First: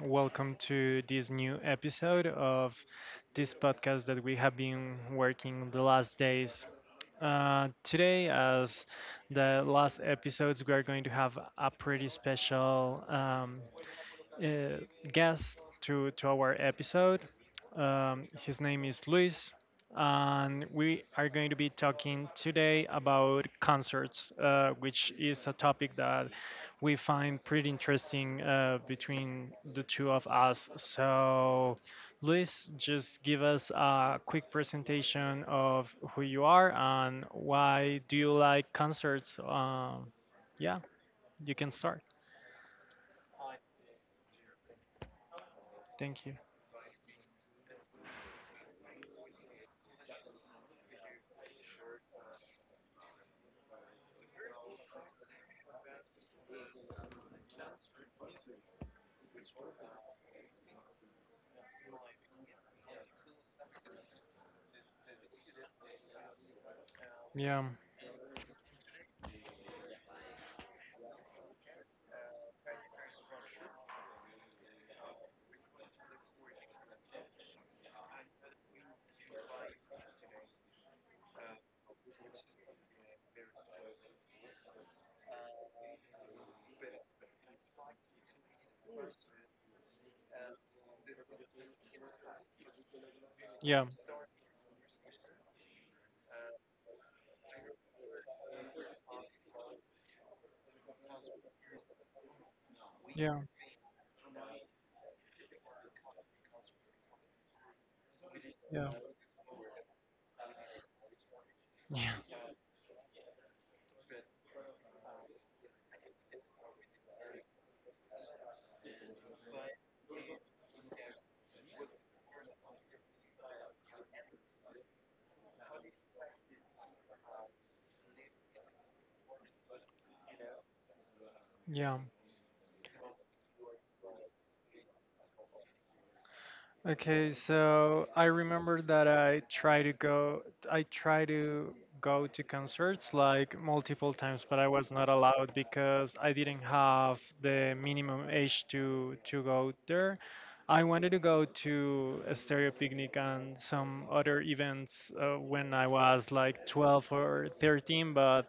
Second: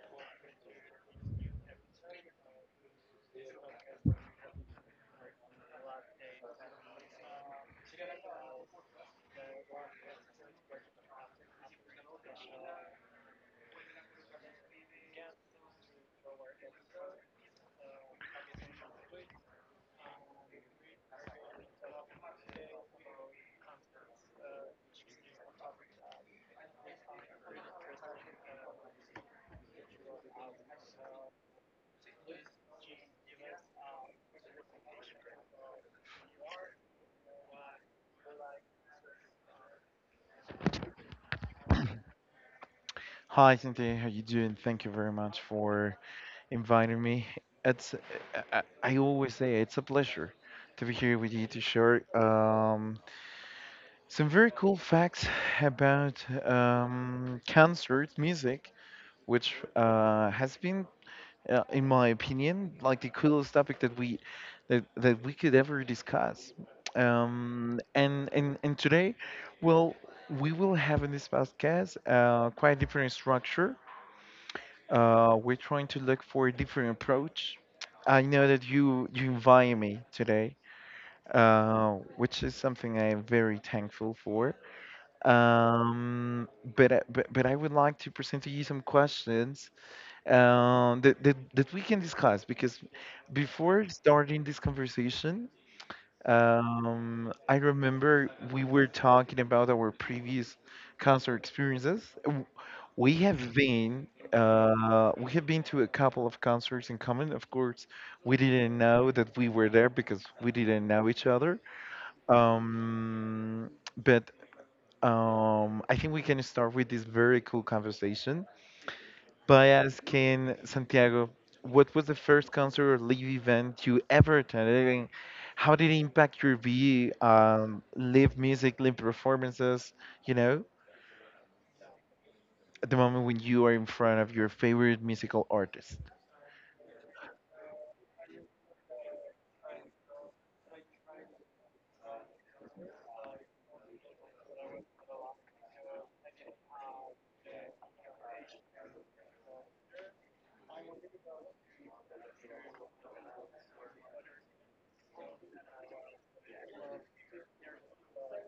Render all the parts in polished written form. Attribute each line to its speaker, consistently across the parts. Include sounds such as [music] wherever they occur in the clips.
Speaker 1: welcome to this new episode of this podcast that we have been working the last days. Today, as the last episodes, we are going to have a pretty special uh, guest to our episode. His name is Luis, and we are going to be talking today about concerts, which is a topic that we find pretty interesting between the two of us. So, Luis, just give us a quick presentation of who you are and why do you like concerts. Yeah, you can start.
Speaker 2: Hi, Cynthia. How you doing? Thank you very much for
Speaker 1: Thank you.
Speaker 2: inviting me. It's I always say it's a pleasure to be here with you to share some very cool facts about concert music, which has been, in my opinion, like the coolest topic that we could ever discuss.
Speaker 1: Yeah.
Speaker 2: And Today, well, we will have in this podcast quite different structure. We're trying to look for a different approach. I know that you invited me today, which is something I am very thankful for. Um, but I would like to present to you some questions that we can discuss because
Speaker 1: Yeah.
Speaker 2: before starting this conversation, I remember we were talking about our previous concert experiences. We
Speaker 1: Yeah.
Speaker 2: have been we have been to a couple of concerts in common. Of course, we didn't
Speaker 1: Yeah.
Speaker 2: know that we were there because we didn't know each other.
Speaker 1: Yeah.
Speaker 2: Um, but I think we can start with this very cool conversation by asking Santiago, what was the first concert or live event you ever attended, and how did it impact your view on live music, live performances, you know,
Speaker 1: Yeah.
Speaker 2: at the moment when you are in front of your favorite musical artist?
Speaker 1: Okay, so I remember that I try to go I try to go to concerts like multiple times, but I was not allowed because I didn't have the minimum age to go there. I wanted to go to a stereo picnic and some other events when I was like 12 or 13, but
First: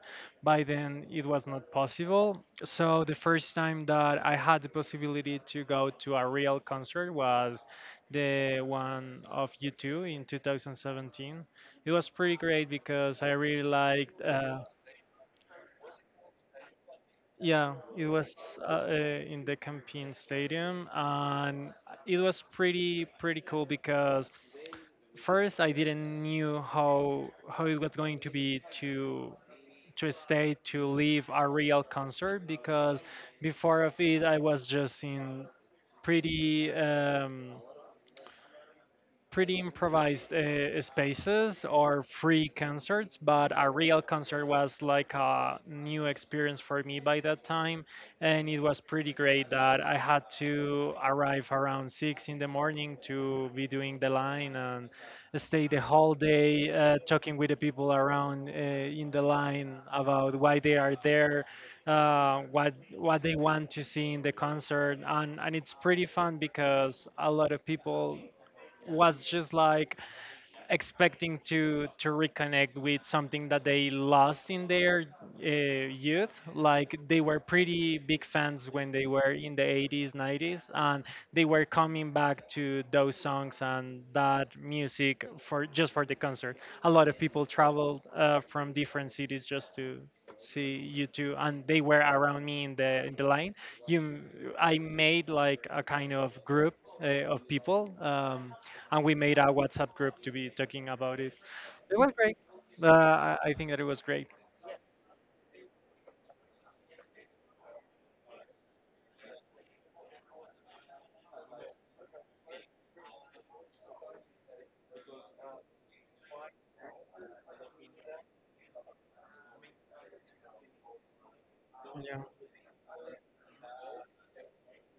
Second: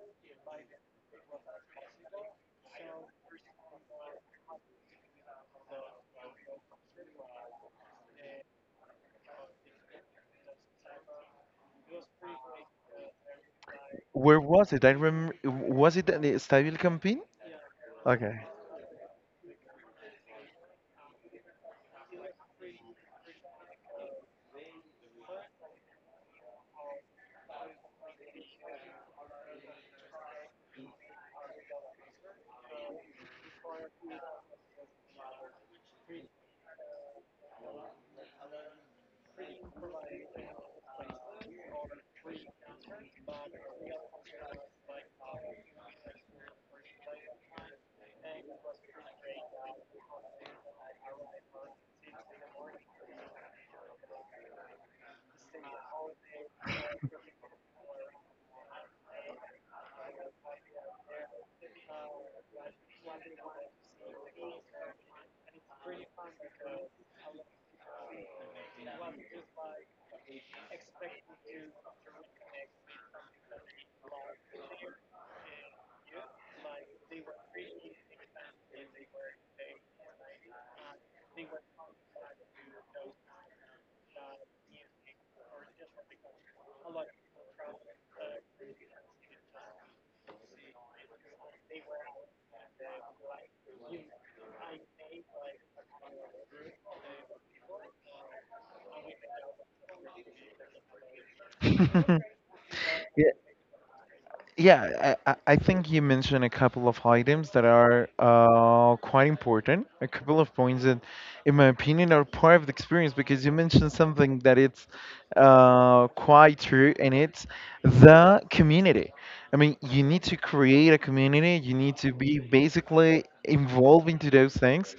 Speaker 1: by then it was not possible. So the first time that I had the possibility to go to a real concert was the one of U2 in 2017. It was pretty great because I really liked.
Speaker 2: Where was it? I remember, was it at the Estadio El Campín?
Speaker 1: Yeah, it was
Speaker 2: Okay.
Speaker 1: in the campaign stadium, and it was pretty cool because first I didn't knew how it was going to be to live a real concert because before of it I was just in pretty. Pretty improvised spaces or free concerts, but a real concert was like a new experience for me by that time, and it was pretty great that I had to arrive around six in the morning to be doing the line and stay the whole day talking with the people around in the line about why they are there. What they want to see in the concert, and it's pretty fun because a lot of people was just like expecting to reconnect with something that they lost in their youth, like they were pretty big fans when they were in the 80s 90s and they were coming back to those songs and that music for just for the concert. A lot of people traveled from different cities just to see you two, and they were around me in the line. you m- I made like a kind of group of people, and we made a WhatsApp group to be talking about it. It was great. Uh,
Speaker 2: [laughs]
Speaker 1: I
Speaker 2: [laughs]
Speaker 1: I think that it was great.
Speaker 2: Yeah, I think you mentioned a couple of items that are quite important. A couple of points that, in my opinion, are part of the experience because you mentioned something that it's quite true, and it's the community. I mean, you need to create a community. You need to
Speaker 1: Yeah,
Speaker 2: be basically involved into those things,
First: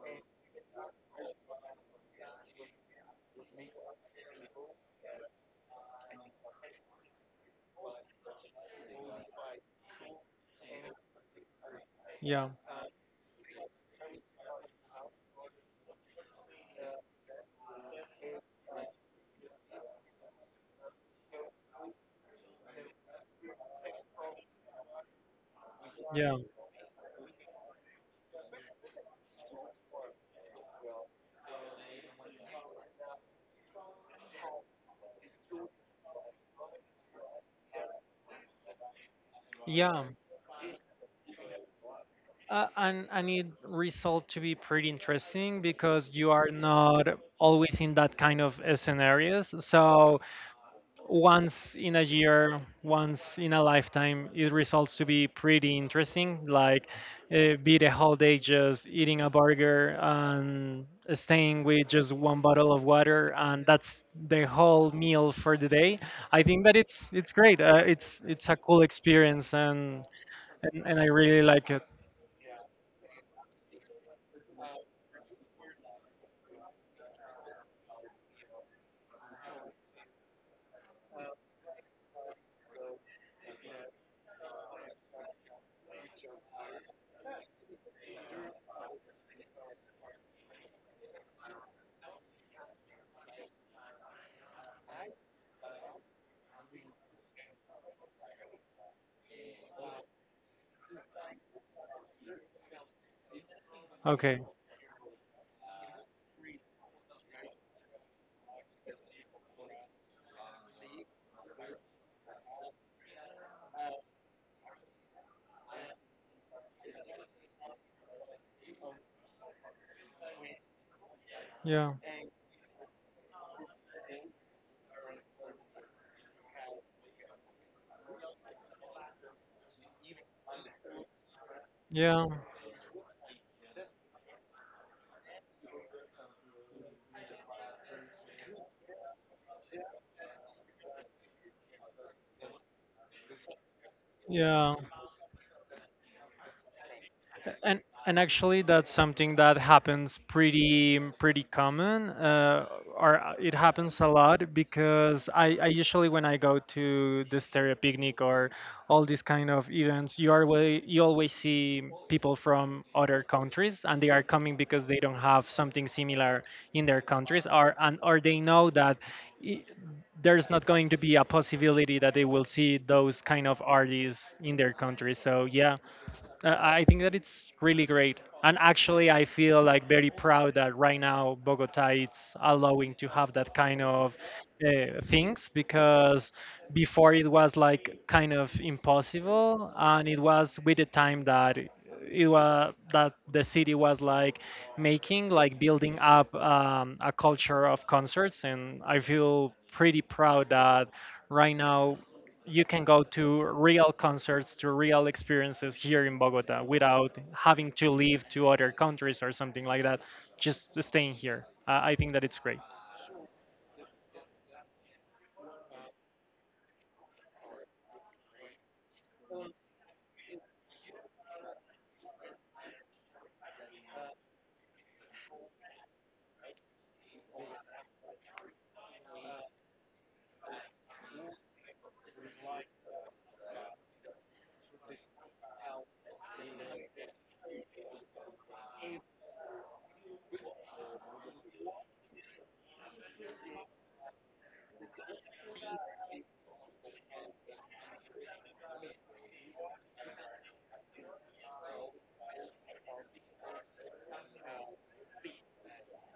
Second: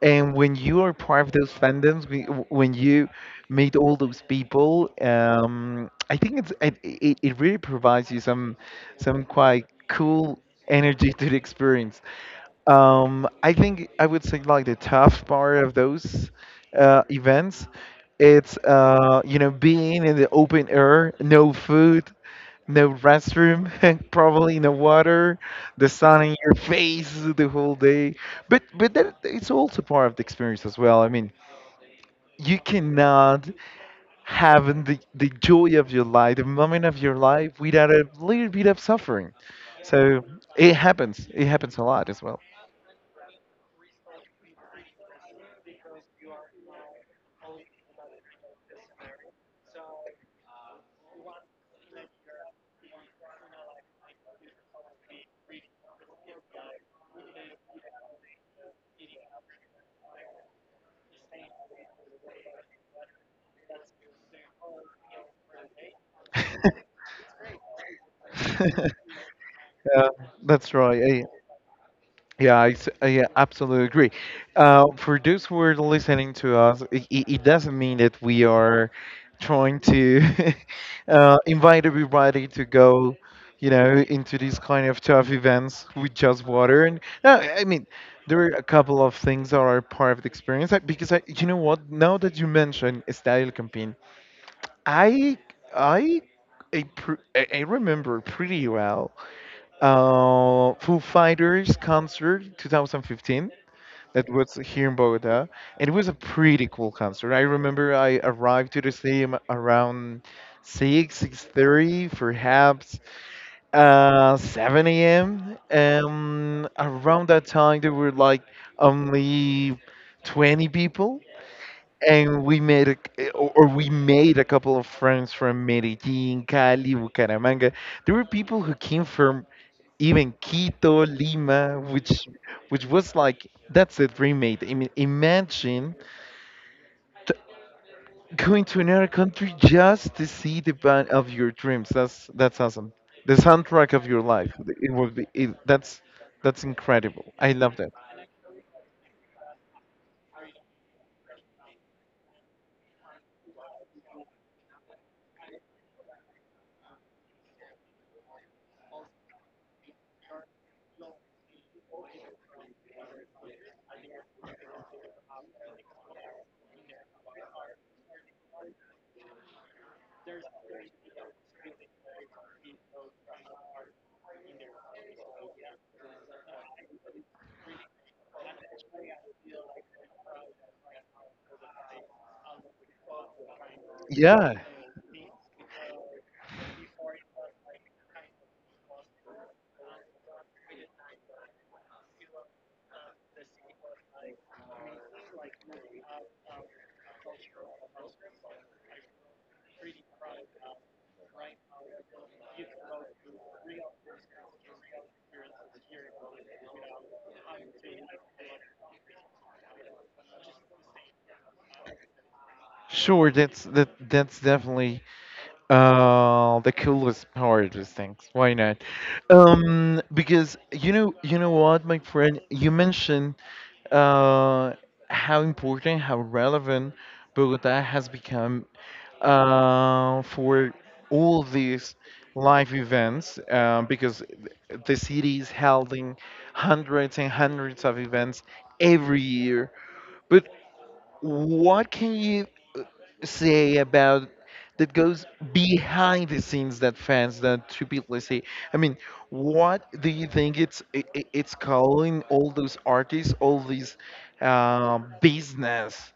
Speaker 2: and when you are part of those fandoms, when you meet all those people, I think it really provides you some quite cool energy to the experience.
Speaker 1: yeah,
Speaker 2: I think I would say like the tough part of those events, it's being in the open air, no food, no restroom, [laughs] probably no water, the sun in
Speaker 1: yeah,
Speaker 2: your face [laughs] the whole day. But that it's also part of the experience as well. I mean, you cannot have the joy of your life, the moment of your life without a little bit of suffering.
Speaker 1: yeah.
Speaker 2: So it happens. It happens a lot as well.
Speaker 1: And it result to be pretty interesting because you are not always in that kind of scenarios. So once in a year, once in a lifetime, it results to be pretty interesting. Like, be the whole day just eating a burger and staying with just one bottle of water, and that's the whole meal for the day. I think that it's great. It's a
Speaker 2: [laughs]
Speaker 1: cool
Speaker 2: Yeah,
Speaker 1: experience, and,
Speaker 2: that's
Speaker 1: and and I
Speaker 2: right.
Speaker 1: really like it.
Speaker 2: Yeah, absolutely agree. For those who are listening to us, it doesn't mean that we are trying to [laughs] invite everybody to go, you know, into these kind of tough events with just water. And no, I mean, there are a couple of things that are part of the experience, like. Because I, you know what? Now that you mention Estadio El Campín, I, I, I, pr- I remember pretty well Foo Fighters concert 2015 that
Speaker 1: Okay.
Speaker 2: was here in Bogota, and it was a pretty cool concert. I remember I arrived to the stadium around 6, 6:30, perhaps 7 a.m. Around that time, there were like only 20 people.
Speaker 1: Yeah.
Speaker 2: And we made a, c- or we made a couple of friends from Medellin, Cali, Bucaramanga. There were people who came from even Quito, Lima,
Speaker 1: Yeah.
Speaker 2: which was like that's a dream mate. I mean, imagine t- going to another country just to see the band of your dreams. That's awesome. The soundtrack of your life.
Speaker 1: Yeah.
Speaker 2: It would be it, that's incredible. I love
Speaker 1: and
Speaker 2: that.
Speaker 1: and actually that's something that happens pretty common, or it happens a lot because I usually when I go to the stereo picnic or all these kind of events, you always see people from other countries and they are coming because they don't have something similar in their countries or and or they know that i- there's not going to be a possibility that they will see those kind of artists in their country. So yeah, I think that it's really great. And actually, I feel like very proud that right now Bogota is allowing to have that kind of
Speaker 2: Yeah,
Speaker 1: things because before it was like kind of impossible, and it was with the time that it was that the city was like making like building up a culture of concerts, and I feel pretty proud that right now you can go to real concerts, to real experiences here in Bogota without having to leave to other countries or something like that. Just staying here. I think that it's great.
Speaker 2: sure. That's definitely uh, the coolest part of things. Why not? Because you know what, my friend, you mentioned uh, how important, how relevant Bogota has become for all these live events because the city is holding hundreds and hundreds of events every year. But what can you say about that goes behind the scenes that fans don't typically see. I mean, what do you think it's calling all those artists, all these business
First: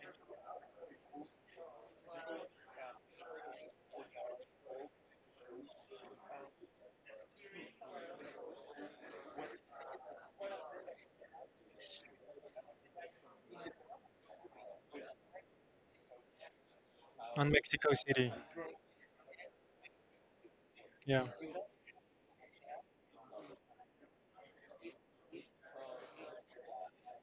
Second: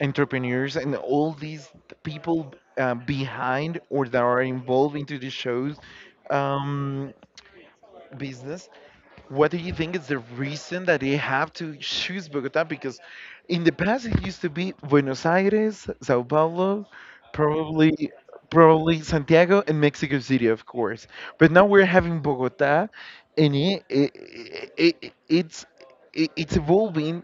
Speaker 2: entrepreneurs, and all these people behind or that are involved into the shows? Um, business, what do you think is the reason that they have to choose Bogota? Because in the past it used to be Buenos Aires, Sao Paulo,
Speaker 1: And Mexico
Speaker 2: probably
Speaker 1: City.
Speaker 2: probably Santiago and Mexico City, of course.
Speaker 1: Yeah.
Speaker 2: But now we're having Bogota, and it, it's it's evolving.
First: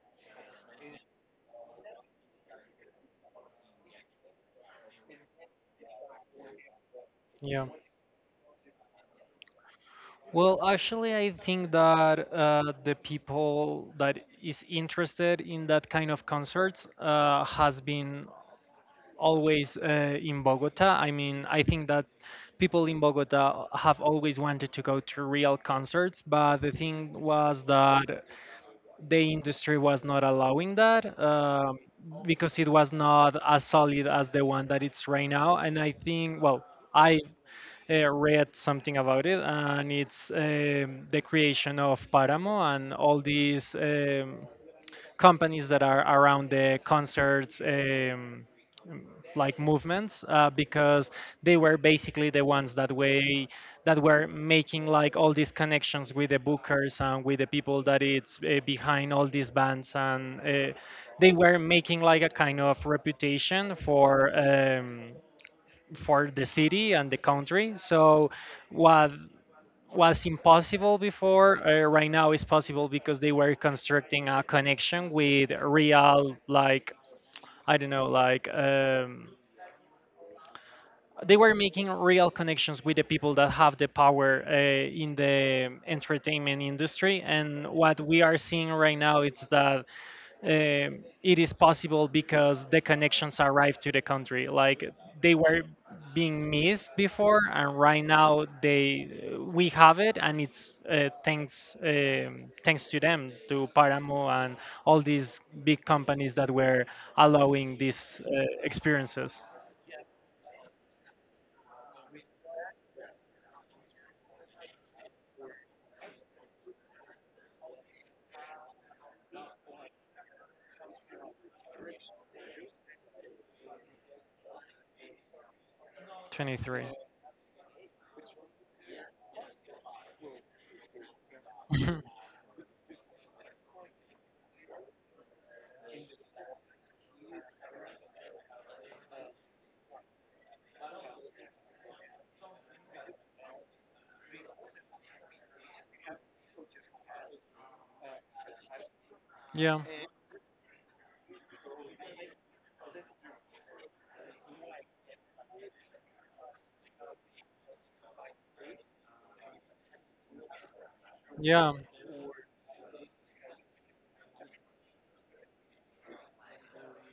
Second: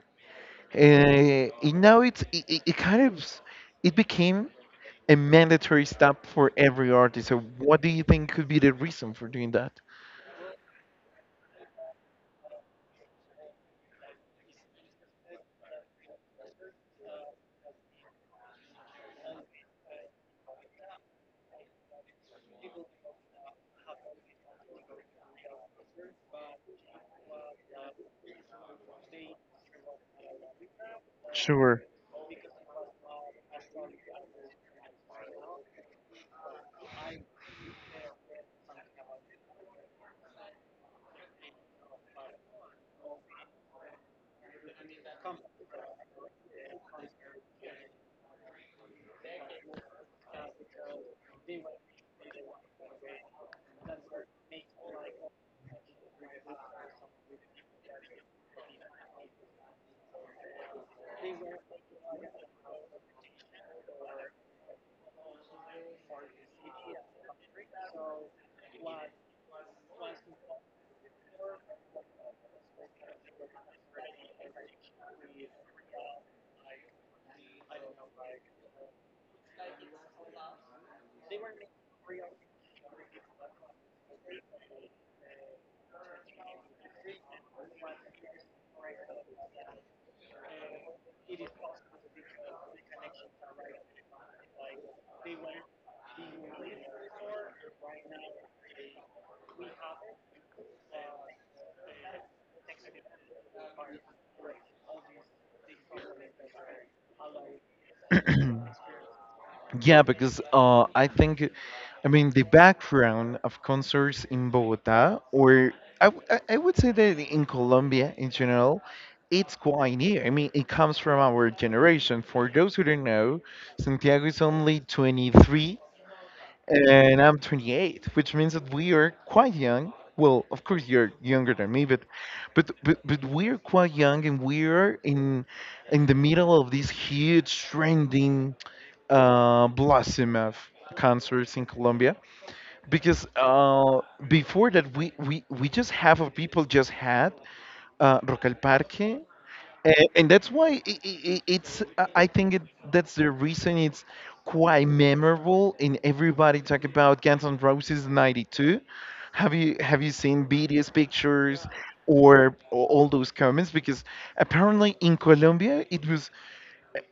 Speaker 2: It, now it's it, it it kind of it became a mandatory stop for every artist. So
Speaker 1: Yeah.
Speaker 2: what do you think could be the reason for doing that?
Speaker 1: Well, actually, I think that the people that is interested in that kind of concerts has been always in Bogota. I mean, I think that people in Bogota have always wanted to go to real concerts, but the thing was that the industry was not allowing that,
Speaker 2: Sure.
Speaker 1: because it was not as solid as the one that it's right now. And I think, well, I read something about it, and it's the creation of Paramo and all these. Companies that are around the concerts, like movements, because they were basically the ones that way that were making like all these connections with the bookers and with the people that it's behind all these bands, and they were making like a kind of reputation for the city and the country. So what was impossible before, right now is possible because they were constructing a connection with real, like, I don't know, like, they were making real connections with the people that have the power in the entertainment industry, and what we are seeing right now is that it is possible because the connections arrived to the country, like they were being missed before, and right now they we have it, and it's thanks to them, to paramo and all these big companies that were allowing these experiences.
Speaker 2: Yeah, because I think, I mean, the background of concerts in Bogota, or I would say that in Colombia in general, it's quite new. I mean, it comes from our generation. For those who don't know, Santiago is only 23
Speaker 1: 23.
Speaker 2: and I'm 28, which means that we are quite young. Well, of course, you're younger than me, but
Speaker 1: [laughs]
Speaker 2: but we're quite young and we're in the middle of this huge trending blossom of concerts in Colombia because before that we just have or people just had Rock al Parque,
Speaker 1: Yeah,
Speaker 2: and that's why I- it's I think that's the reason it's quite memorable and everybody talk about Guns N' Roses '92. Have you seen BTS pictures
Speaker 1: yeah,
Speaker 2: or all those comments? Because apparently in Colombia it was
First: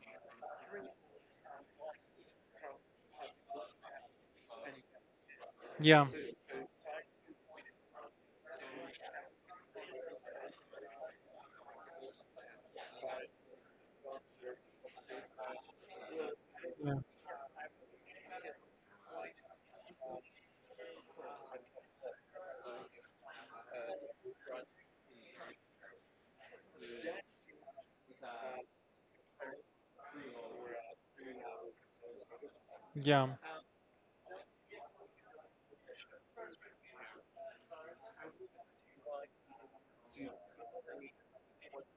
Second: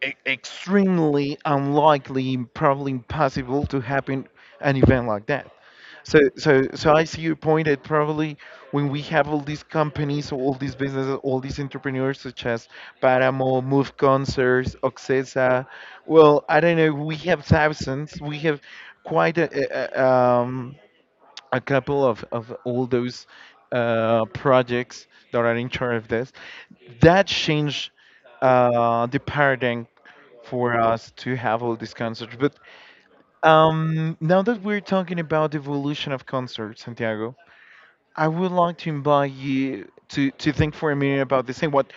Speaker 2: extremely unlikely, probably impossible to happen an event like that.
Speaker 1: yeah,
Speaker 2: So I see your point that probably when we have all these companies, all these businesses, all these entrepreneurs such as Paramo, Move Concerts, Oxesa, well, I don't know, we have thousands, we have quite a- um, a couple of all those projects that are in charge of this. That changed the paradigm for us to have all these concerts. But
Speaker 1: yeah, yeah,
Speaker 2: now that we're talking about the evolution of concerts, Santiago, I would like to invite you to think for a minute about this thing.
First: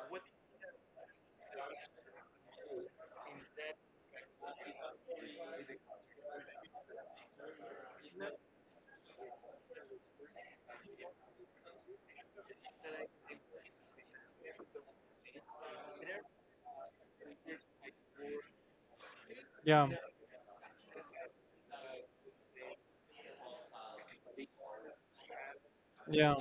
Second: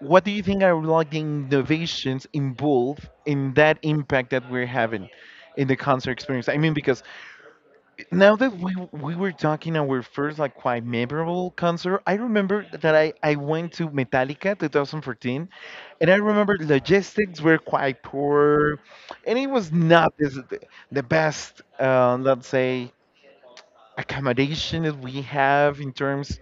Speaker 2: What do you think are like the innovations involved in that impact that we're having in the concert experience? I mean, because now that we were talking our first like quite memorable concert, I remember that I went to Metallica 2014, and I remember logistics were quite poor, and it was
Speaker 1: yeah,
Speaker 2: not this, the best let's say accommodation that we have in
Speaker 1: yeah.
Speaker 2: terms.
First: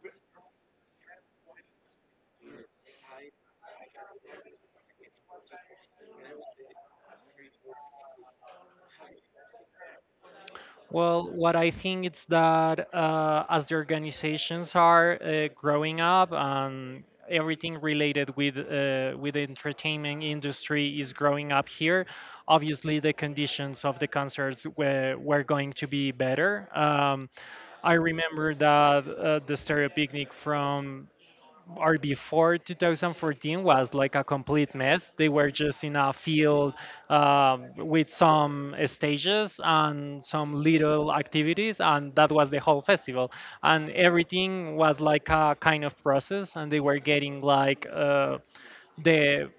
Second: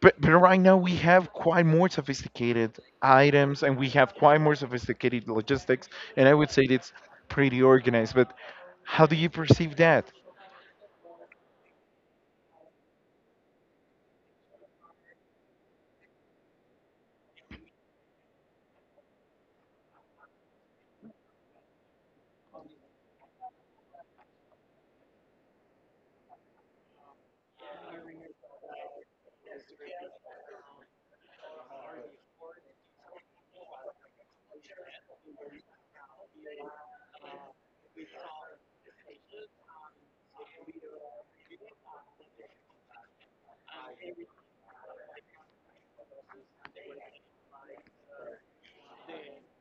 Speaker 2: But right now we have quite more sophisticated items, and we have quite more sophisticated logistics, and I would say it's pretty organized. But how do you perceive that?
Speaker 1: Well, what I think is that as the organizations are growing up and everything related with the entertainment industry is growing up here, obviously the conditions of the concerts were going to be better. I remember that the Stereo Picnic from or before 2014 was like a complete mess. They were just in a field, with some stages and some little activities, and that was the whole festival. And everything was like a kind of process, and they were getting like the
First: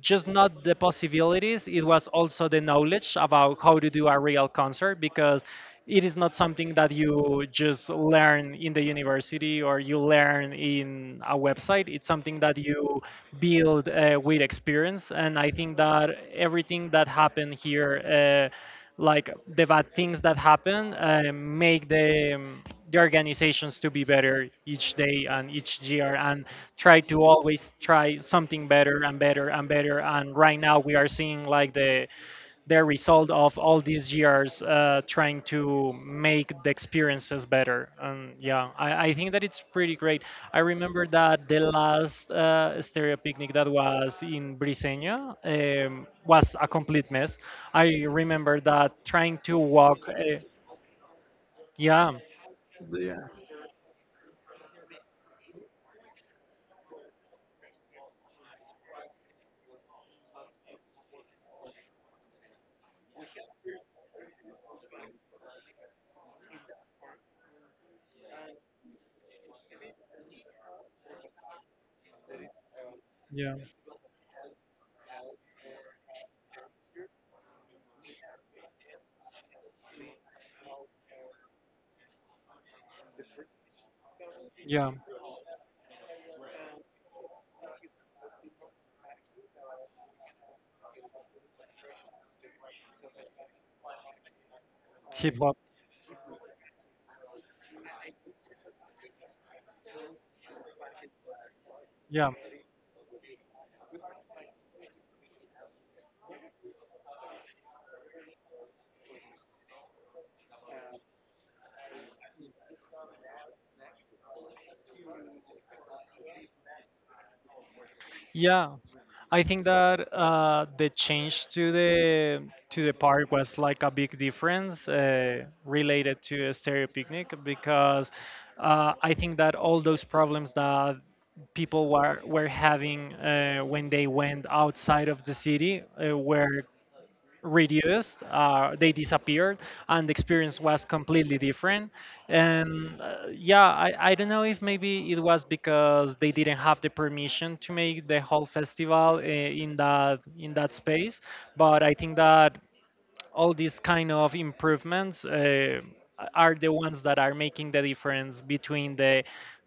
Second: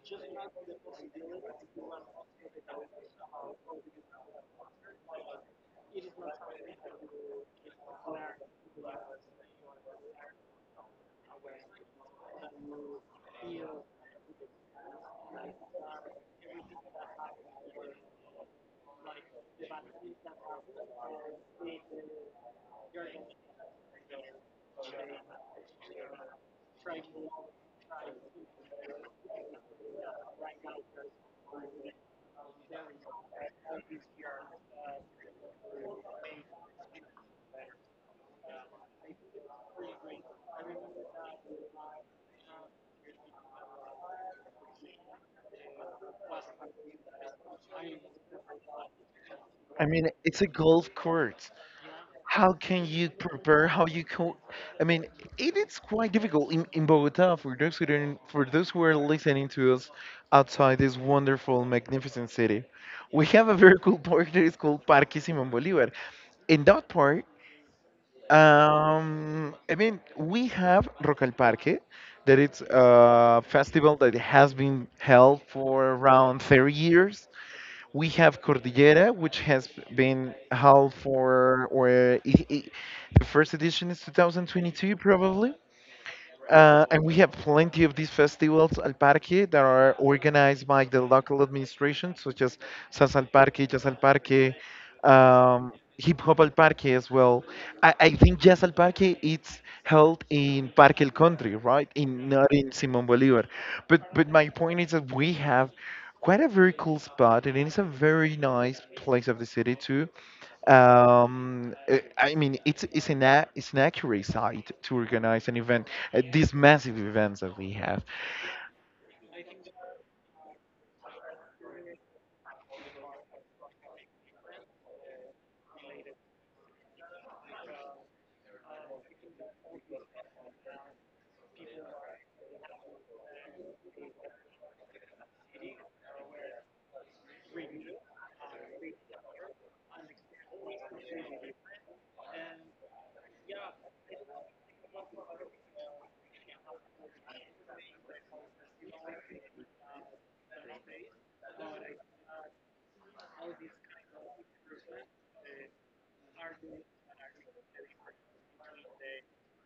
Speaker 1: just not the possibilities, it was also the knowledge about how to do a real concert because it is not something that you just learn in the university or you learn in a website, it's something that you build with experience. And I think that everything that happened here, like the bad things that happen, make the organizations to be better each day and each year, and try to always try something better and better and better. And right now we are seeing like the result of all these years trying to make the experiences better. And yeah, I think that it's pretty great. I remember that the last stereo picnic that was in Briseña, was a complete mess. I remember that trying to
Speaker 2: I
Speaker 1: walk.
Speaker 2: mean, it's a golf course.
Speaker 1: Yeah,
Speaker 2: How can you prepare? I mean, it is quite difficult in Bogota for those who don't, for those who are listening to us outside this wonderful, magnificent city. We have a very cool park that is called Parque Simón Bolívar. In that park, I mean, we have Rock al Parque, that it's a
Speaker 1: yeah,
Speaker 2: festival that has been held for around 30 years. We have Cordillera, which has been held for, the first edition is
Speaker 1: yeah.
Speaker 2: 2022, probably. And we have plenty of these festivals al parque that are organized by the local administration, such as Salsa al Parque, Jazz al Parque,
Speaker 1: Hip hop.
Speaker 2: um, Hip Hop al Parque as well. I think Jazz al Parque it's held in Parque El Country, right? In
Speaker 1: Yeah.
Speaker 2: not in Simón Bolívar. But my point is that we have quite a very cool spot, and it's a very nice place of the city too, I mean, it's an accurate site to organize an event, these massive events that we have.
Speaker 1: Yeah, I think that the change to the park was like a big difference related to a stereo picnic because I think that all those problems that people were having when they went outside of the city were reduced, they disappeared, and the experience was completely different. And yeah, I don't know if maybe it was because they didn't have the permission to make the whole festival in that space, but I think that all these kind of improvements, are the ones that are making the difference between the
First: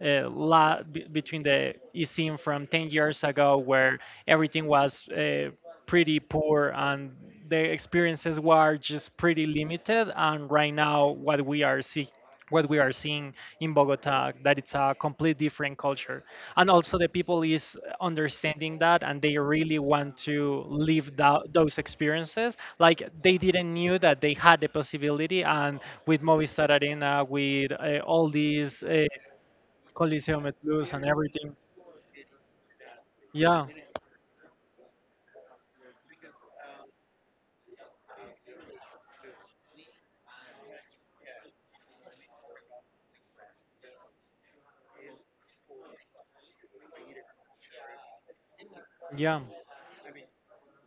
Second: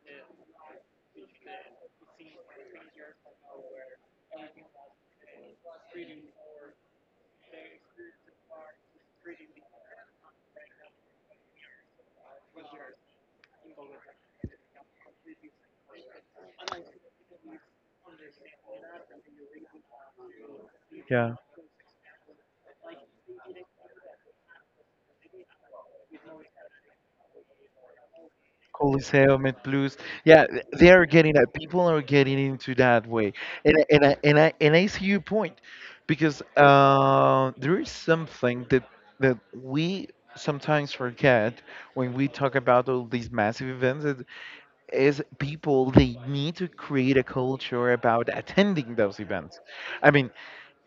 Speaker 1: between the eSIM from 10 years ago where everything was pretty poor and the experiences were just pretty limited, and right now what we are seeing in Bogota, that it's a complete different culture, and also the people is understanding that and they really want to live
Speaker 2: Yeah,
Speaker 1: those experiences, like they didn't knew that they had the possibility. And with Movistar Arena, with all these
Speaker 2: Coliseum and Plus.
Speaker 1: Coliseum
Speaker 2: Yeah, they
Speaker 1: Plus and
Speaker 2: are getting that.
Speaker 1: everything,
Speaker 2: People are getting into that way,
Speaker 1: yeah,
Speaker 2: and I see your point, because there is something that that we sometimes forget when we talk about all these massive events, that is people they need to create a culture about attending those
Speaker 1: yeah,
Speaker 2: events. I mean,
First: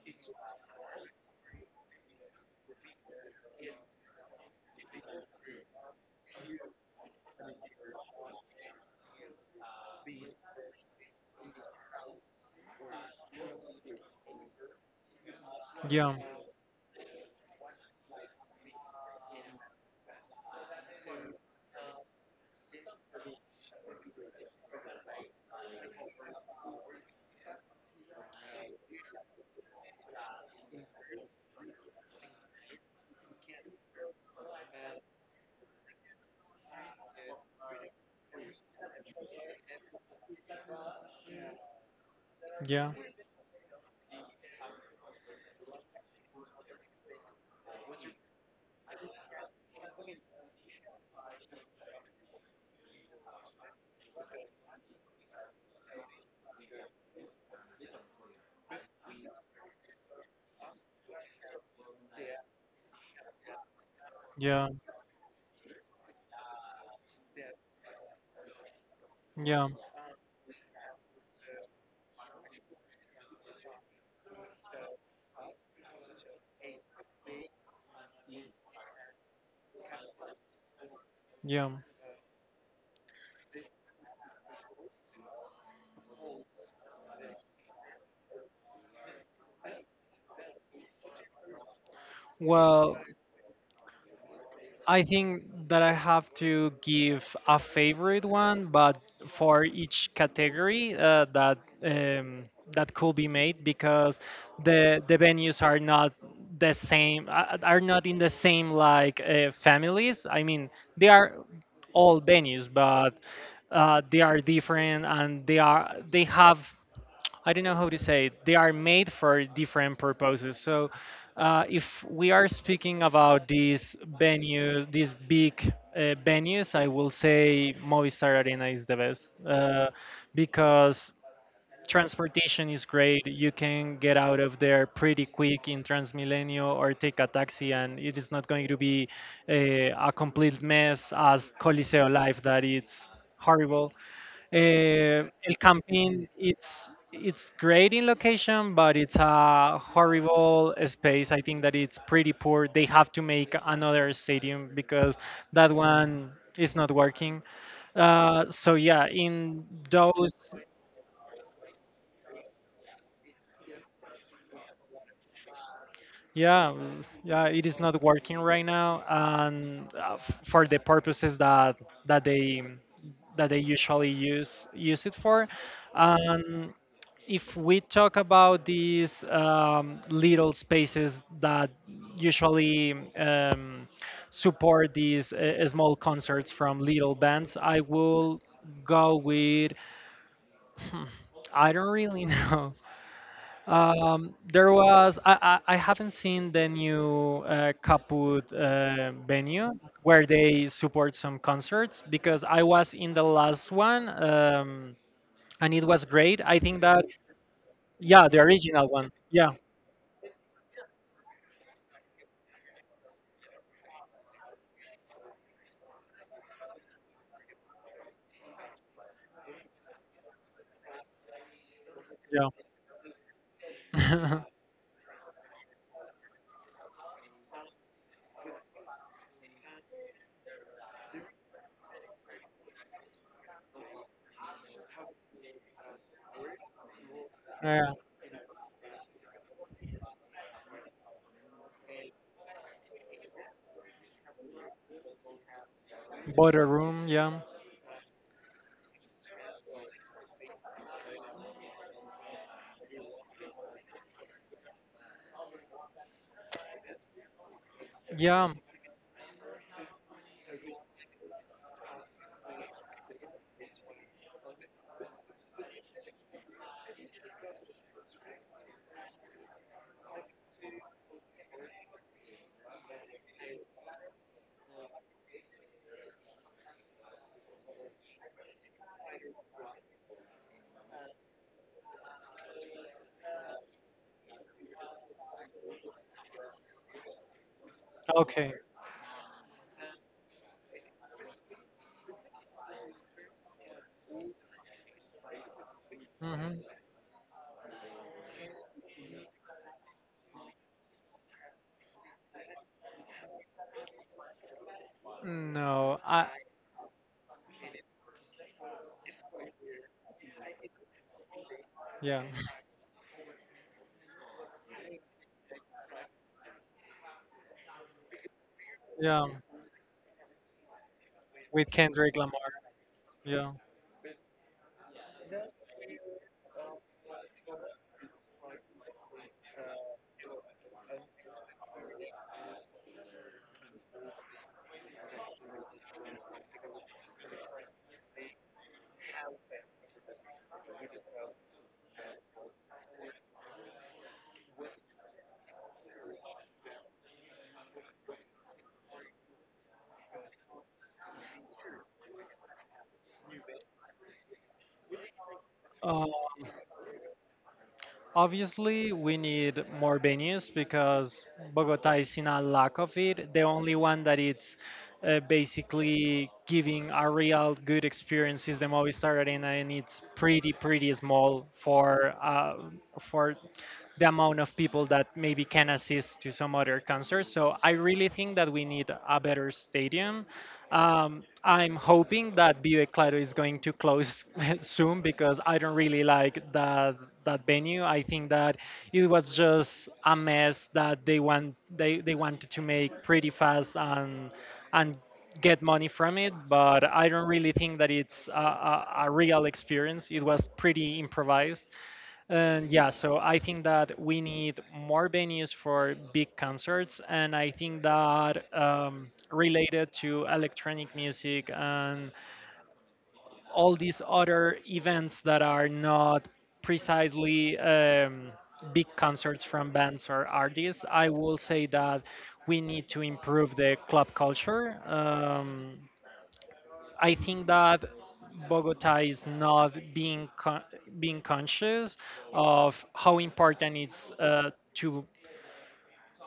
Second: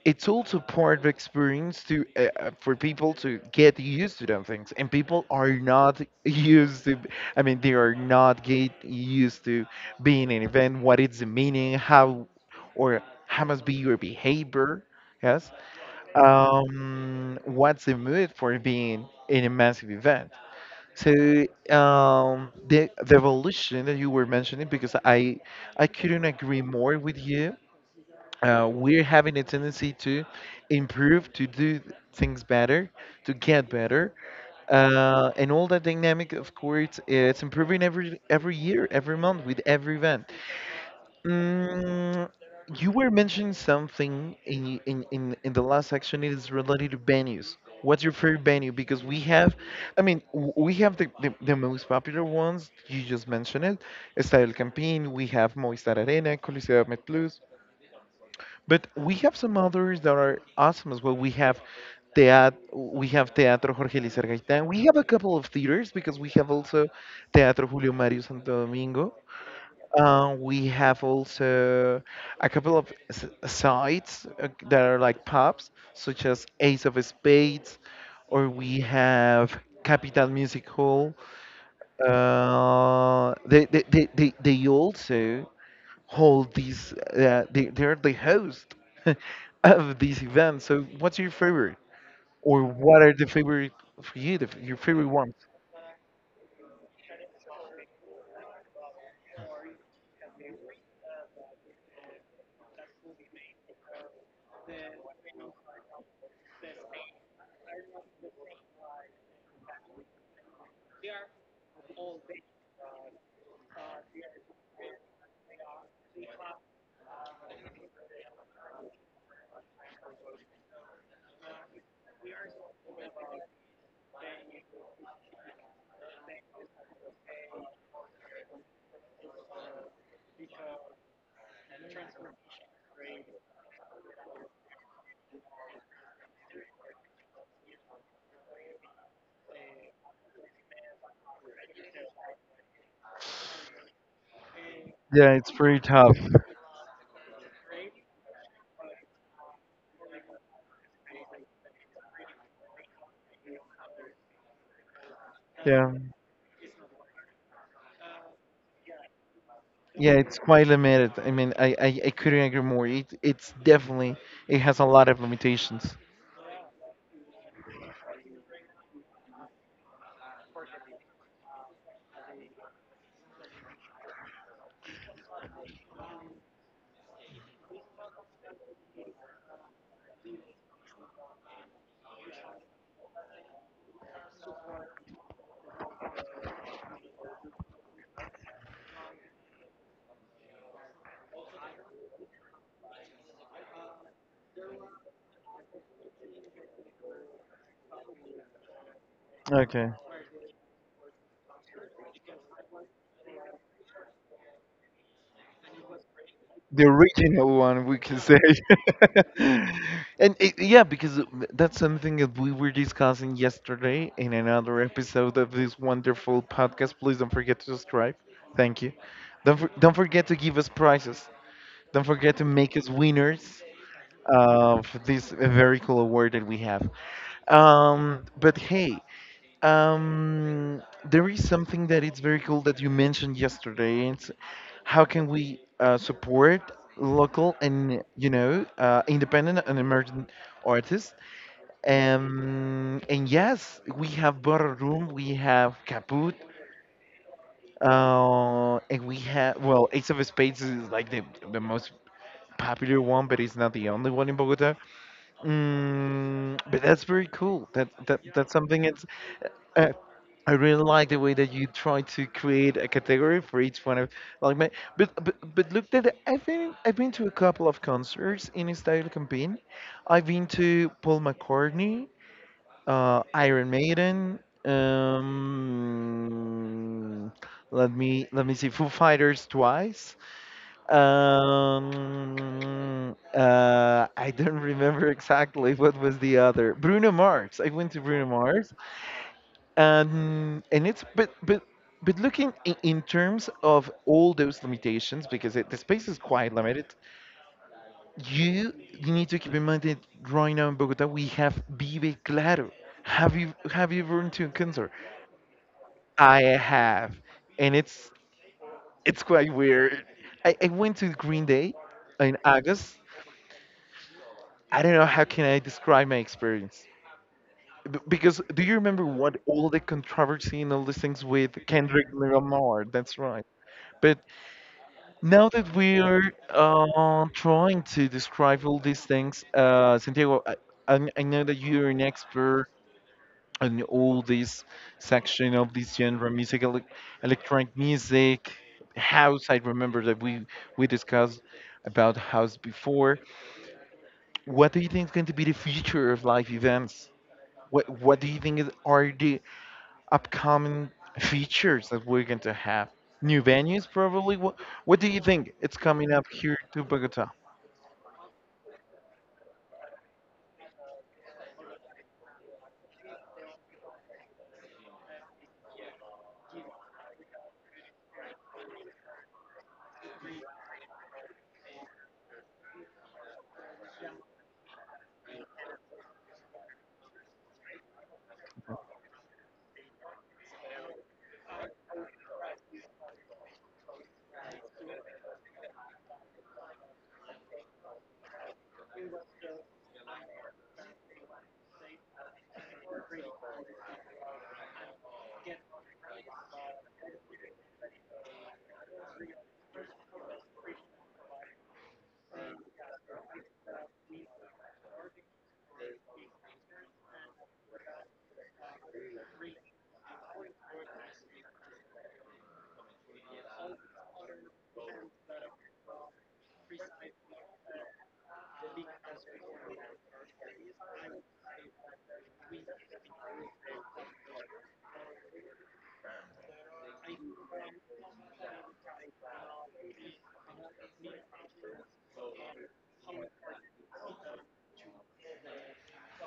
Speaker 2: it's also part of experience to for people to get used to them things, and people are not [laughs] used to, I mean, they are not get used to being an event, what is the meaning, how, or how must be your behavior, yes,
Speaker 1: yeah,
Speaker 2: what's the mood for being in a massive event. So the evolution that you were mentioning, because I couldn't agree more with you, we're having a tendency to improve, to do things better, to get better. And all that dynamic, of course, it's improving every year, every month with every event. Mm, you
Speaker 1: yeah,
Speaker 2: were mentioning something in the last section. It is related to venues. What's your favorite venue? Because we have, I mean, we have the most popular ones. You just mentioned it. Estadio El Campín. We have Movistar Arena, Coliseo Met Plus. But we have some others that are awesome as well. We have Teatro Jorge Elícer Gaitán.
Speaker 1: yeah,
Speaker 2: We have a couple of theaters because we have also Teatro Julio Mario Santo Domingo.
Speaker 1: yeah,
Speaker 2: We have also a couple of sites that are like pubs, such as Ace of Spades, or we have Capital Music Hall.
Speaker 1: yeah.
Speaker 2: They also hold they're the host [laughs] of these events. So what's your favorite, or
Speaker 1: Well,
Speaker 2: what are the favorite for you, the, your
Speaker 1: I
Speaker 2: favorite ones?
Speaker 1: think that I have to give a favorite one, but for each category um, that could be made, because the venues are not the same, are not in the same like families. I mean, they are all venues, but they are different, and they have I don't know how to say it. They are made for different purposes. So, if we are speaking about these venues, these big uh, venues, I will say Movistar Arena is the best because transportation is great. You can get out of there pretty quick in Transmilenio or take a taxi, and it is not going to be a complete mess as Coliseo Life, that it's horrible.
Speaker 2: Yeah, it's
Speaker 1: El
Speaker 2: pretty tough.
Speaker 1: Campín, it's great in location, but it's a horrible space. I think that it's pretty poor. They have to make another stadium because that
Speaker 2: Yeah,
Speaker 1: one is not working. So yeah, in
Speaker 2: yeah,
Speaker 1: those
Speaker 2: it's quite limited. I mean, I couldn't agree more. It's definitely, it has a lot of limitations.
Speaker 1: Yeah, yeah, it is not working right now, and for the purposes that that they that they usually use it for. And if we talk about these little spaces that usually support these small concerts from little bands, I will go with. Hmm, I don't really [laughs] know. There was I haven't seen the new Kaput venue
Speaker 2: Okay.
Speaker 1: where they support some concerts because I was in the last one, and it was great. I think
Speaker 2: The
Speaker 1: that
Speaker 2: original one, we can
Speaker 1: yeah,
Speaker 2: say.
Speaker 1: the original one.
Speaker 2: [laughs]
Speaker 1: Yeah,
Speaker 2: And it, yeah, because that's something that we were discussing yesterday in another episode of this wonderful podcast. Please don't forget to subscribe. Thank you. Don't forget to give us prizes. Don't forget to make us winners
Speaker 1: yeah, [laughs]
Speaker 2: of this very cool award that we have. But hey. um, there is something that it's very cool that you mentioned yesterday. It's, how can we support local
Speaker 1: yeah.
Speaker 2: and, you know, independent and emerging artists? And yes, we have Butter Room, we have Caput,
Speaker 1: Border room. Yeah,
Speaker 2: and we have, well, Ace of Spades is like the most popular one, but it's not the only one in Bogota. Mm, but that's very cool. That's
Speaker 1: yeah.
Speaker 2: something. It's. Uh, I really like the way that you try to create a category for each one of, like, my, but look that I've been to a couple of concerts in style campaign. I've been to Paul McCartney, Iron Maiden, um, let me see, Foo Fighters twice. I don't [laughs] remember exactly what was the other. Bruno Mars, I went to Bruno
Speaker 1: Okay.
Speaker 2: Mars, and it's, but looking in terms of all those limitations, because it, the space is quite
Speaker 1: hmm
Speaker 2: limited. you you need to keep in mind that right now in Bogota we have Vive Claro. Have you been to a concert?
Speaker 1: No, I
Speaker 2: I have, and it's quite weird. I went to Green Day
Speaker 1: yeah,
Speaker 2: in August. I don't know how can I describe my experience. Because do you
Speaker 1: [laughs]
Speaker 2: remember
Speaker 1: yeah.
Speaker 2: what all the controversy and all these things with
Speaker 1: With
Speaker 2: Kendrick
Speaker 1: Kendrick Lamar.
Speaker 2: Lamar, that's right.
Speaker 1: Yeah.
Speaker 2: But. Now that we're trying to describe all these things, Santiago, I know that you're an expert on all this section of this genre, music, electronic music, house. I remember that we discussed about house before. What do you think is going to be the future of live events? What do you think is, are the upcoming features that we're going to have? New venues, probably. What do you think it's
Speaker 1: Um,
Speaker 2: coming up here to Bogota?
Speaker 1: Obviously, we need more venues because Bogota is in a lack of it. The only one that it's basically giving a real good experience is the Movistar Arena, and it's pretty small for for the amount of people that maybe can assist to some other concerts. So I really think that we need a better stadium. I'm hoping that Vive Claro is going to close [laughs] soon because I don't really like that that venue. I think that it was just a mess that they wanted to make pretty fast and get money from it. But I don't really think that it's a real experience. It was pretty improvised. And yeah, so I think that we need more venues for big concerts, and I think that related to electronic music and all these other events that are not precisely, big concerts from bands or artists, I will say that we need to improve the club culture. I think that Bogota is not being conscious of how important it's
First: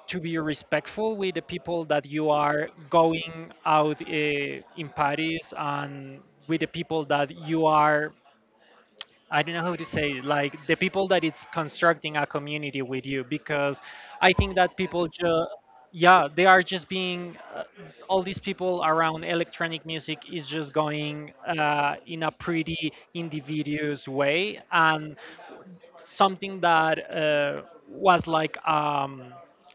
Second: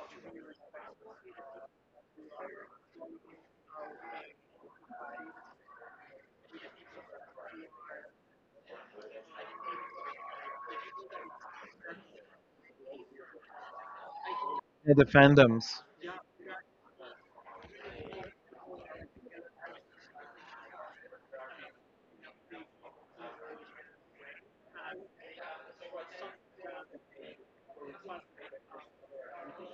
Speaker 1: to be respectful with the people that you are going out in Paris and with the people that you are, I don't know how to say it, like the people that it's constructing a community with you, because I think that
Speaker 2: Yeah, the
Speaker 1: people just
Speaker 2: fandoms.
Speaker 1: yeah, they are just being all these people around electronic music is just going in a pretty individuous way, and something that was like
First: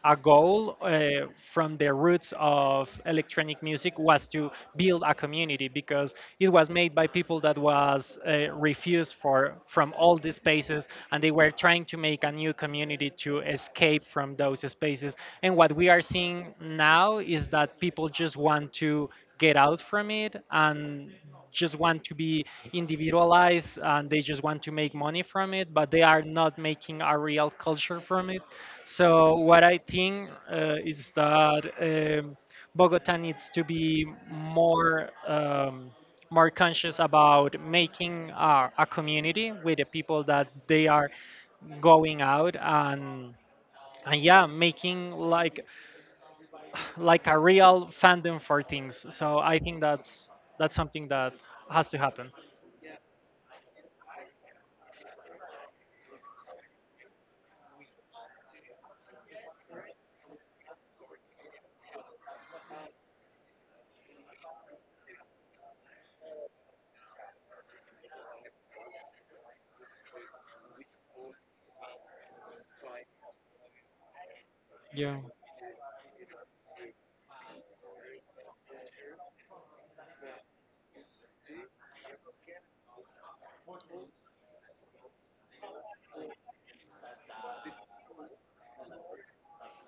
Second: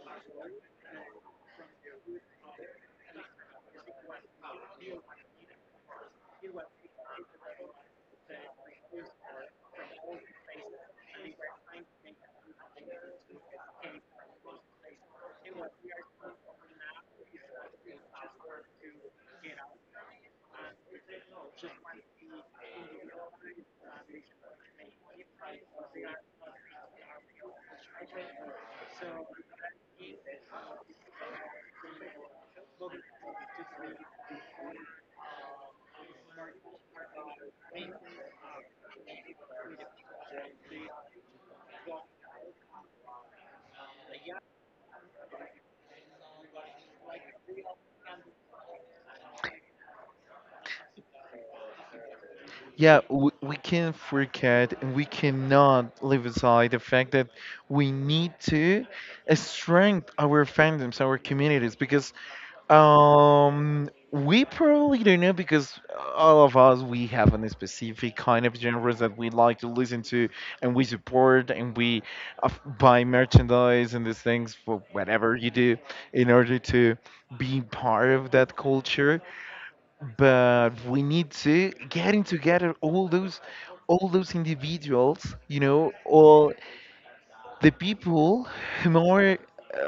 Speaker 1: a goal from the roots of electronic music was to build a community because it was made by people that was refused for from all these spaces, and they were trying to make a new community to escape from those spaces. And what we are seeing now is that people just want to get out from it and just want to be individualized, and they just want to make money from it, but they are not making a real culture from it. So what I think is that, um, Bogota needs to be more, more conscious about making a community with the people that they are going out, and yeah, making like a real fandom for things. So I think that's something that has to happen.
Speaker 2: Yeah, we can't forget and we cannot leave aside the fact that we need to strengthen our fandoms, our communities, because we probably don't know, because all of us, we have a specific kind of genres that we like to listen to and we support and we uh, buy merchandise and these things for
Speaker 1: Yeah,
Speaker 2: whatever you do in order to be part of that culture. But we need to getting together all those, all those individuals, you know, all the people, more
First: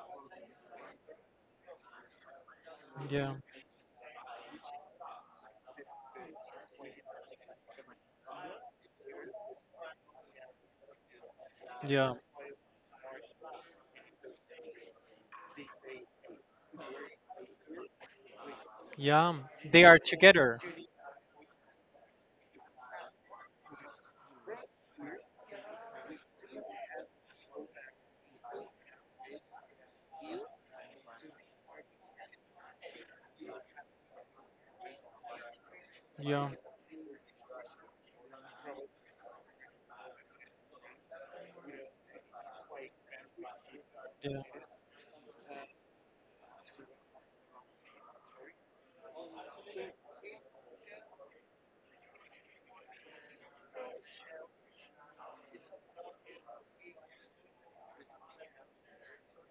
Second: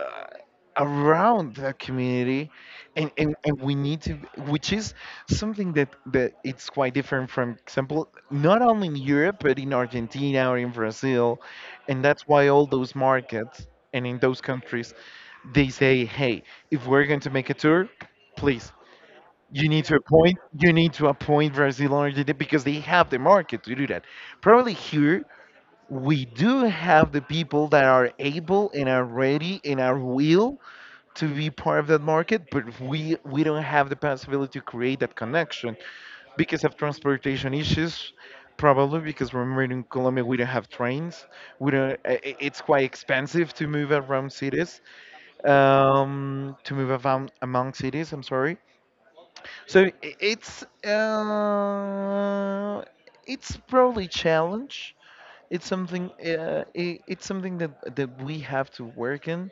Speaker 2: around that community, and,
Speaker 1: yeah,
Speaker 2: and and we need to, which is something that that it's quite different from example not only in Europe but in Argentina or in Brazil, and
Speaker 1: yeah,
Speaker 2: that's why all those markets and in those countries, they say, hey, if we're going to make a tour, please,
Speaker 1: yeah.
Speaker 2: you need
Speaker 1: They
Speaker 2: to
Speaker 1: are
Speaker 2: appoint.
Speaker 1: together.
Speaker 2: You need to appoint Brazil and Argentina because they have the market to do that. Probably here we do have the people that are able and are ready and are will to be part of that market, but we don't have the possibility to create that connection
Speaker 1: Yeah,
Speaker 2: because of transportation issues. Probably because, remember, in Colombia we don't have trains. We don't. It's quite expensive to move around
Speaker 1: yeah,
Speaker 2: cities. To move around among cities, I'm sorry. So it's probably challenge. It's something, I it's something that that we have to work in,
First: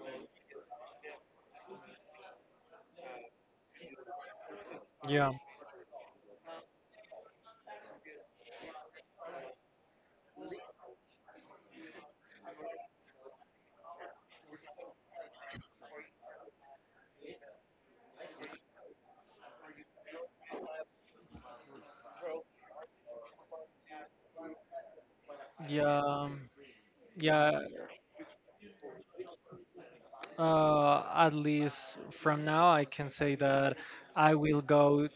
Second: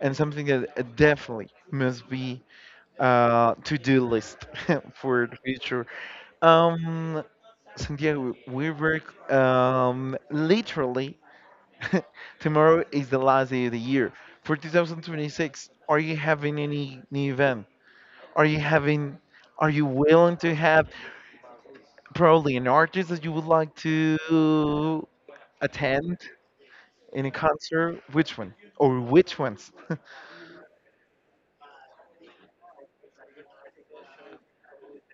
Speaker 2: and something that definitely must be to-do list [laughs] for
Speaker 1: yeah,
Speaker 2: the future. Um, Santiago, we work, literally. [laughs] Tomorrow is the last day of the year. For 2026, are you having any new event? Are you having, are you willing to have probably an artist that you would like to
Speaker 1: yeah,
Speaker 2: attend in a
Speaker 1: yeah.
Speaker 2: concert? Which one? Or which ones? [laughs]
Speaker 1: At least from now, I can say that I will go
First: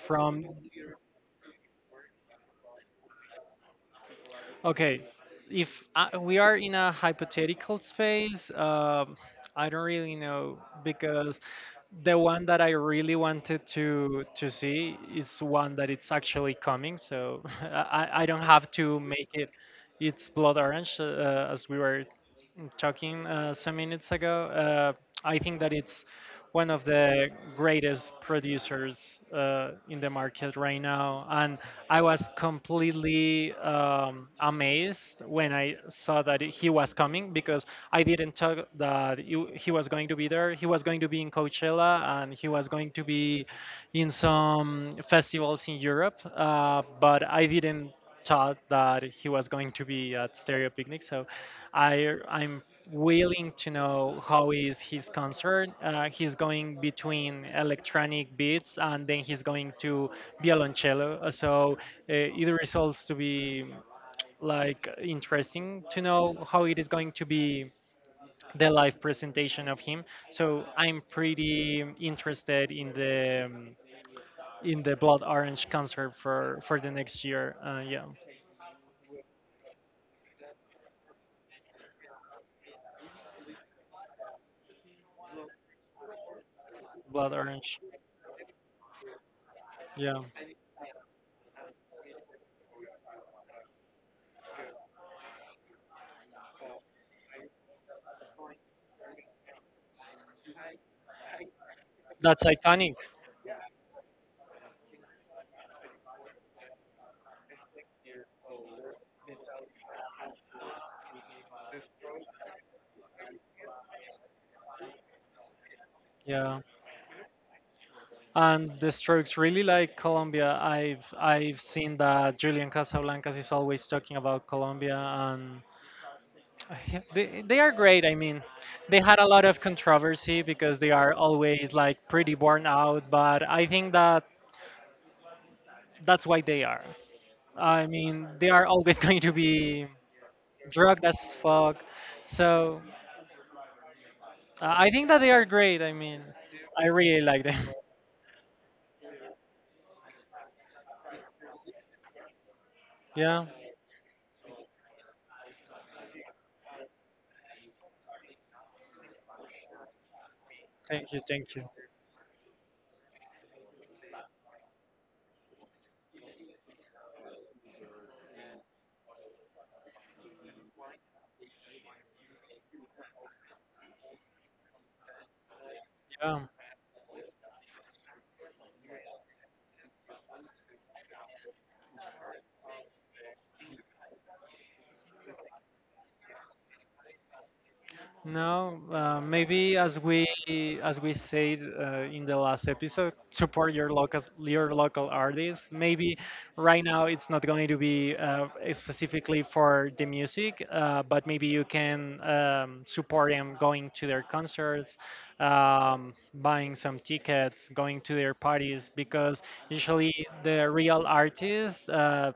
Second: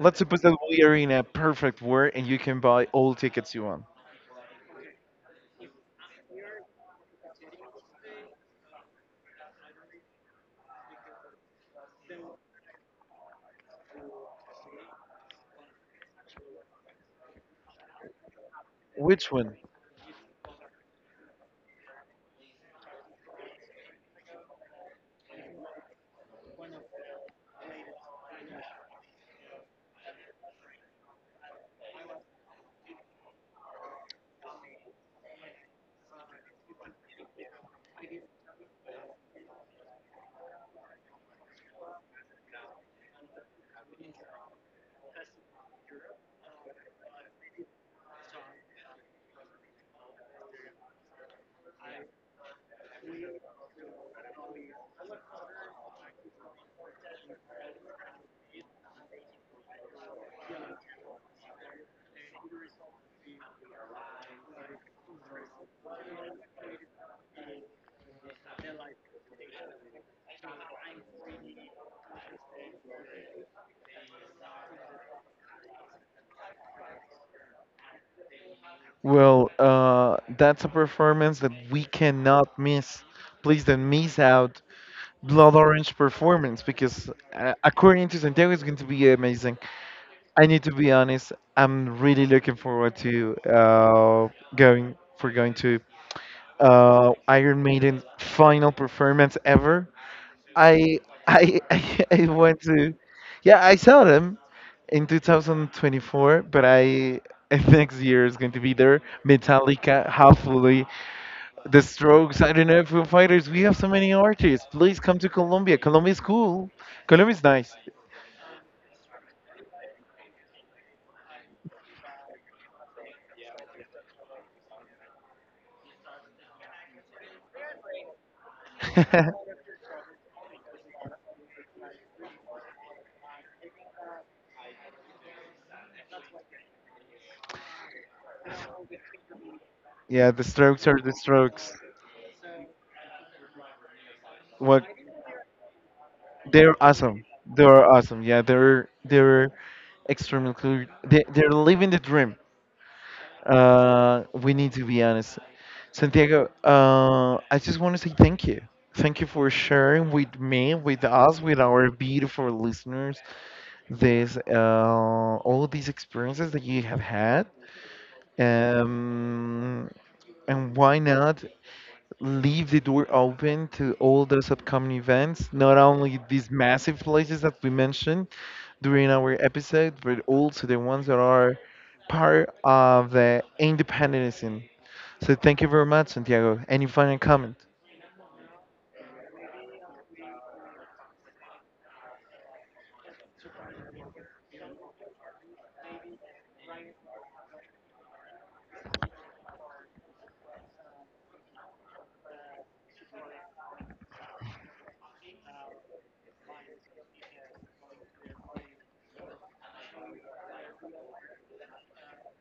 Speaker 2: Let's suppose
Speaker 1: from.
Speaker 2: that we are in a perfect world and you can buy all tickets you want.
Speaker 1: Okay, if I, we are in a hypothetical space, I don't really know because the one that I really wanted to see is one that it's actually coming, so [laughs] I don't have to make
Speaker 2: Which
Speaker 1: it.
Speaker 2: one?
Speaker 1: It's Blood Orange, as we were talking some minutes ago. I think that it's one of the greatest producers in the market right now. And I was completely amazed when I saw that he was coming because I didn't talk that he was going to be there. He was going to be in Coachella and he was going to be in some festivals in Europe, but I didn't thought that he was going to be at Stereo Picnic. So I'm willing to know how is his concert. He's going between electronic beats and then he's going to violoncello. So it results to be like interesting to know how it is going to be the live presentation of him. So I'm pretty interested in the, in the Blood Orange concert for the next year. Yeah.
Speaker 2: Well, that's a performance that we cannot miss. Please don't miss out Blood Orange performance because,
Speaker 1: Blood Orange,
Speaker 2: according to Santiago, it's going to be amazing.
Speaker 1: yeah.
Speaker 2: I need to be honest. I'm really looking forward to going to Iron Maiden's final performance ever. I I [laughs] I
Speaker 1: That's
Speaker 2: went to,
Speaker 1: iconic.
Speaker 2: yeah, I saw them in 2024, but I [laughs] next year is going to be there. Metallica, hopefully, The Strokes. I don't know, Foo Fighters. We have so many artists. Please come to Colombia. Colombia is
Speaker 1: Yeah.
Speaker 2: cool. Colombia is nice.
Speaker 1: And the Strokes really like Colombia. I've seen that Julian Casablancas is always talking about Colombia, and [sighs] they are great. I mean, they had a lot
Speaker 2: [laughs]
Speaker 1: of controversy because they are always like pretty worn out, but I think that that's why they are. I mean, they are always [laughs] going to be
Speaker 2: Yeah, The Strokes are
Speaker 1: drugged
Speaker 2: The
Speaker 1: as
Speaker 2: Strokes.
Speaker 1: fuck. So
Speaker 2: What?
Speaker 1: I think that they are great. I mean,
Speaker 2: They're
Speaker 1: I really
Speaker 2: awesome.
Speaker 1: like them.
Speaker 2: They're awesome. Yeah, they're extremely cool. They're living the dream.
Speaker 1: [laughs] Yeah.
Speaker 2: We need to be honest. Santiago, I just want to say thank you. Thank you for sharing with me, with
Speaker 1: Thank you,
Speaker 2: us,
Speaker 1: thank
Speaker 2: with
Speaker 1: you.
Speaker 2: our beautiful listeners, this all these experiences that you have had. Um, and why not leave the door open to all those upcoming events, not only
Speaker 1: Yeah.
Speaker 2: these massive places that we mentioned during our episode, but also the ones that are part of the independentism. So thank you very much, Santiago. Any final comment?
Speaker 1: Now, maybe as we said in the last episode, support your local artists. Maybe right now it's not going to be specifically for the music, but maybe you can support them going to their concerts, buying some tickets, going to their parties, because usually the real artists.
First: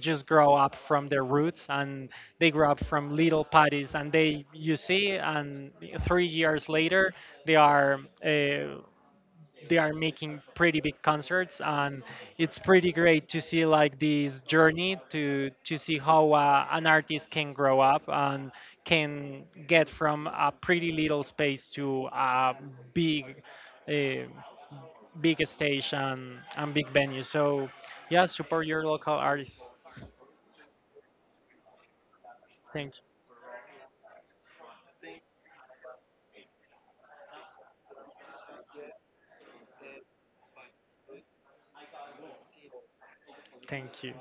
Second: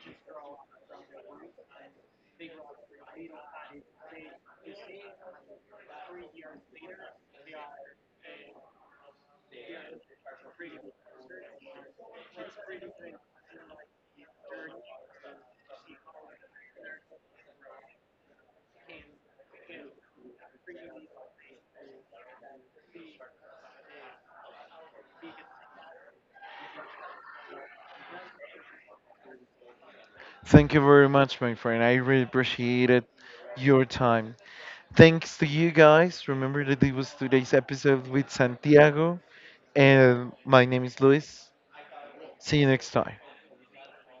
Speaker 1: Just grow up from their roots and they grow up from little patties and they you see, and 3 years later they are, uh, they are making pretty big concerts, and it's pretty great to see like this journey to see how an artist can grow up and can get from a pretty little space to a big, uh, big stage and big venue. So yeah, support your local artists.
Speaker 2: Thank you very much, my friend. I really
Speaker 1: Thank you.
Speaker 2: appreciated your time. Thanks to you guys. Remember that it was today's episode with Santiago, and my name is Luis. See you next time.
Speaker 1: Thank you.